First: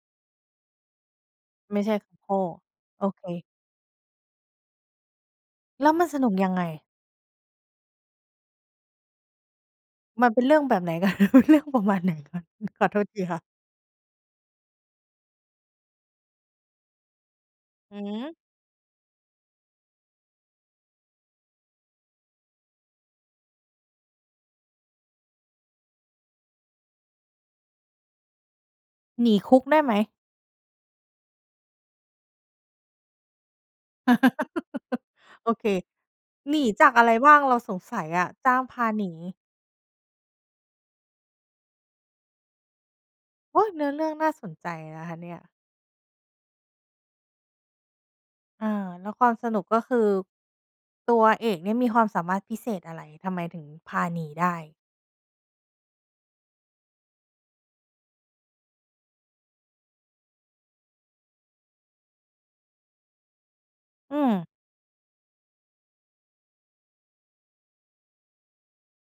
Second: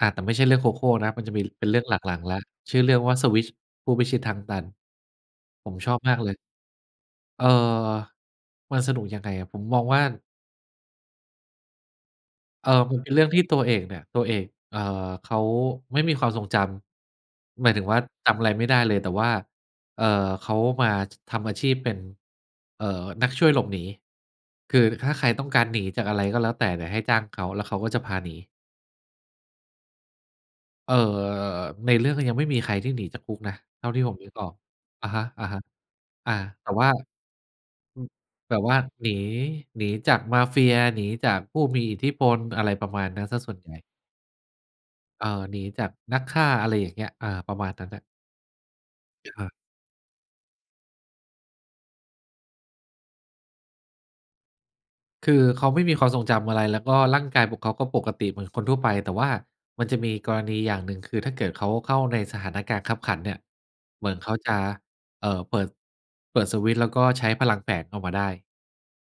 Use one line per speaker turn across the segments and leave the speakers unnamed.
อา แต่ไม่ใช่เรื่องโคโค่นะ มันจะมีเป็นเ
ไม
รื
่
่อง
ใช
ห
่โค
ลัก
โค
ๆ แล
่
้ว ชื่อเรื่อ
โ
ง
อ
ว่า
เ
สวิ
ค
ตช์ ผู้พิชิตทางตัน ผม
แล้
ช
ว
อบ
มัน
มา
ส
ก
น
เ
ุ
ล
ก
ย
ยังไง?
เอ่อ มันสนุกยังไงอะ ผมมองว่า
มันเป็นเรื่องแบบไหน กัน? เนื้อเรื่องประมาณไหนคะ?
เอ่
ข
อ
อ
ม
โท
ันเ
ษ
ป็น
ท
เร
ี
ื่อง
ค่
ท
ะ
ี่ตัวเอกเนี่ย ตัวเอก เอ่อ เขาไม่มีความทรงจำ หมายถึงว
ห
่
ื
า จ
อ!
ำอะไรไม่ได้เลย แต่ว่า เอ่อ เขามาทำอาชีพเป็น เอ่อ นักช่วยหลบหนี คือถ้าใครต้องการหนีจากอะไรก็แล้วแต่เนี่ย เดี๋ยวให้จ้างเขา แล้วเขาก็จะพาหนี
หนีคุกได้ไหม?
เอ่อ ในเรื่องก็ยังไม่มีใครที่หนีจากคุกนะ เท่าที่ผมนึกออก อะฮะ
โอเค
ๆ อา
หนี
แต่ว
จ
่
า
า
กอะไรบ้างเราสงส
อื
ัย
ม
อะ? จ
แ
้
บ
าง
บว
พ
่า
าหน
หนี
ี
หนีจากมาเฟีย หนีจากผู้มีอิทธิพล อะไรประมาณนั้นเสียส่
โอ
ว
๊
นใ
ย
หญ่
เนื้อเรื่องน่าสนใจนะคะ
อ
เ
่
น
า
ี่ย?
หนีจากนักฆ่า อะไรอย่างเงี้ย อา ประมาณนั้นน่ะ
อา แล้วความ
ค
ส
รับ
นุก ก็คื ตัวเอกเนี่ยมีความสามารถพิเศษอะไร? ทำไมถึงพาหนีได้?
คือเขาไม่มีความทรงจำอะไร แล้วก็ร่างกายของเขาก็ปกติเหมือนคนทั่วไป แต่ว่ามันจะมีกรณีอย่างหนึ่ง คือ ถ้าเกิดเขาเข้าในสถานะการณ์คับขันเนี่ย เหมื
อ
อ
ื
นเขา
ม
จะ เอ่อ เปิด เปิดสวิตช์ แล้วก็ใช้พลังแฝงเข้ามาได้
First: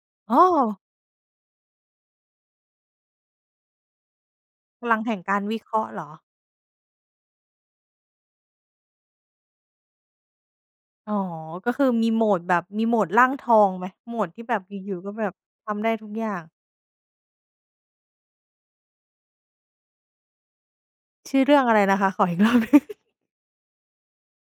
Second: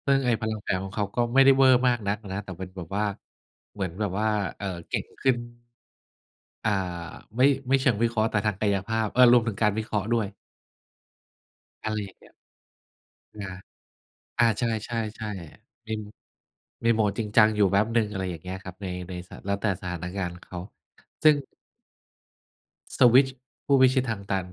ซึ่งไอ
อ
้
๋
พลังแฝ
อ
งของเขา ก็ไม่ได้เวอร์มากนักอะนะ แต่เป็นแบบว่า เหมือนแบบว่า เอ่อ
พ
เ
ล
ก
ั
่
ง
ง
แห่ง
ขึ้
ก
น
ารวิเคราะห์เหรอ?
อ่า ไม่ ไม่เชิงวิเคราะห์ แต่ทางกายภาพ เออ รวมถึงการวิเคราะห์ด้วย
อ๋อ ก็คือ
อะไร
มี
อย่า
โ
ง
ห
เ
ม
งี้ย
ดแบบ มีโหมดร่าง
อ
ท
า
องไหม? โหมดที
อ
่
า
แบบอ
ใช
ยู่ ๆ ก็แบ
่
บ
ๆ
ท
ๆ
ำไ
เ
ด
ป
้
็น
ทุกอย่าง
มีโหมดจริงจังอยู่แป๊บหนึ่ง อะไรอย่างเงี้ยครับ ใน ใน ส แล้วแต่สถานการณ์เขา ซึ
ช
่ง
ื่อเรื่องอะไรนะคะ? ขออีก รอบหนึ่ง
สวิตช์ ผู้พิชิตทางตัน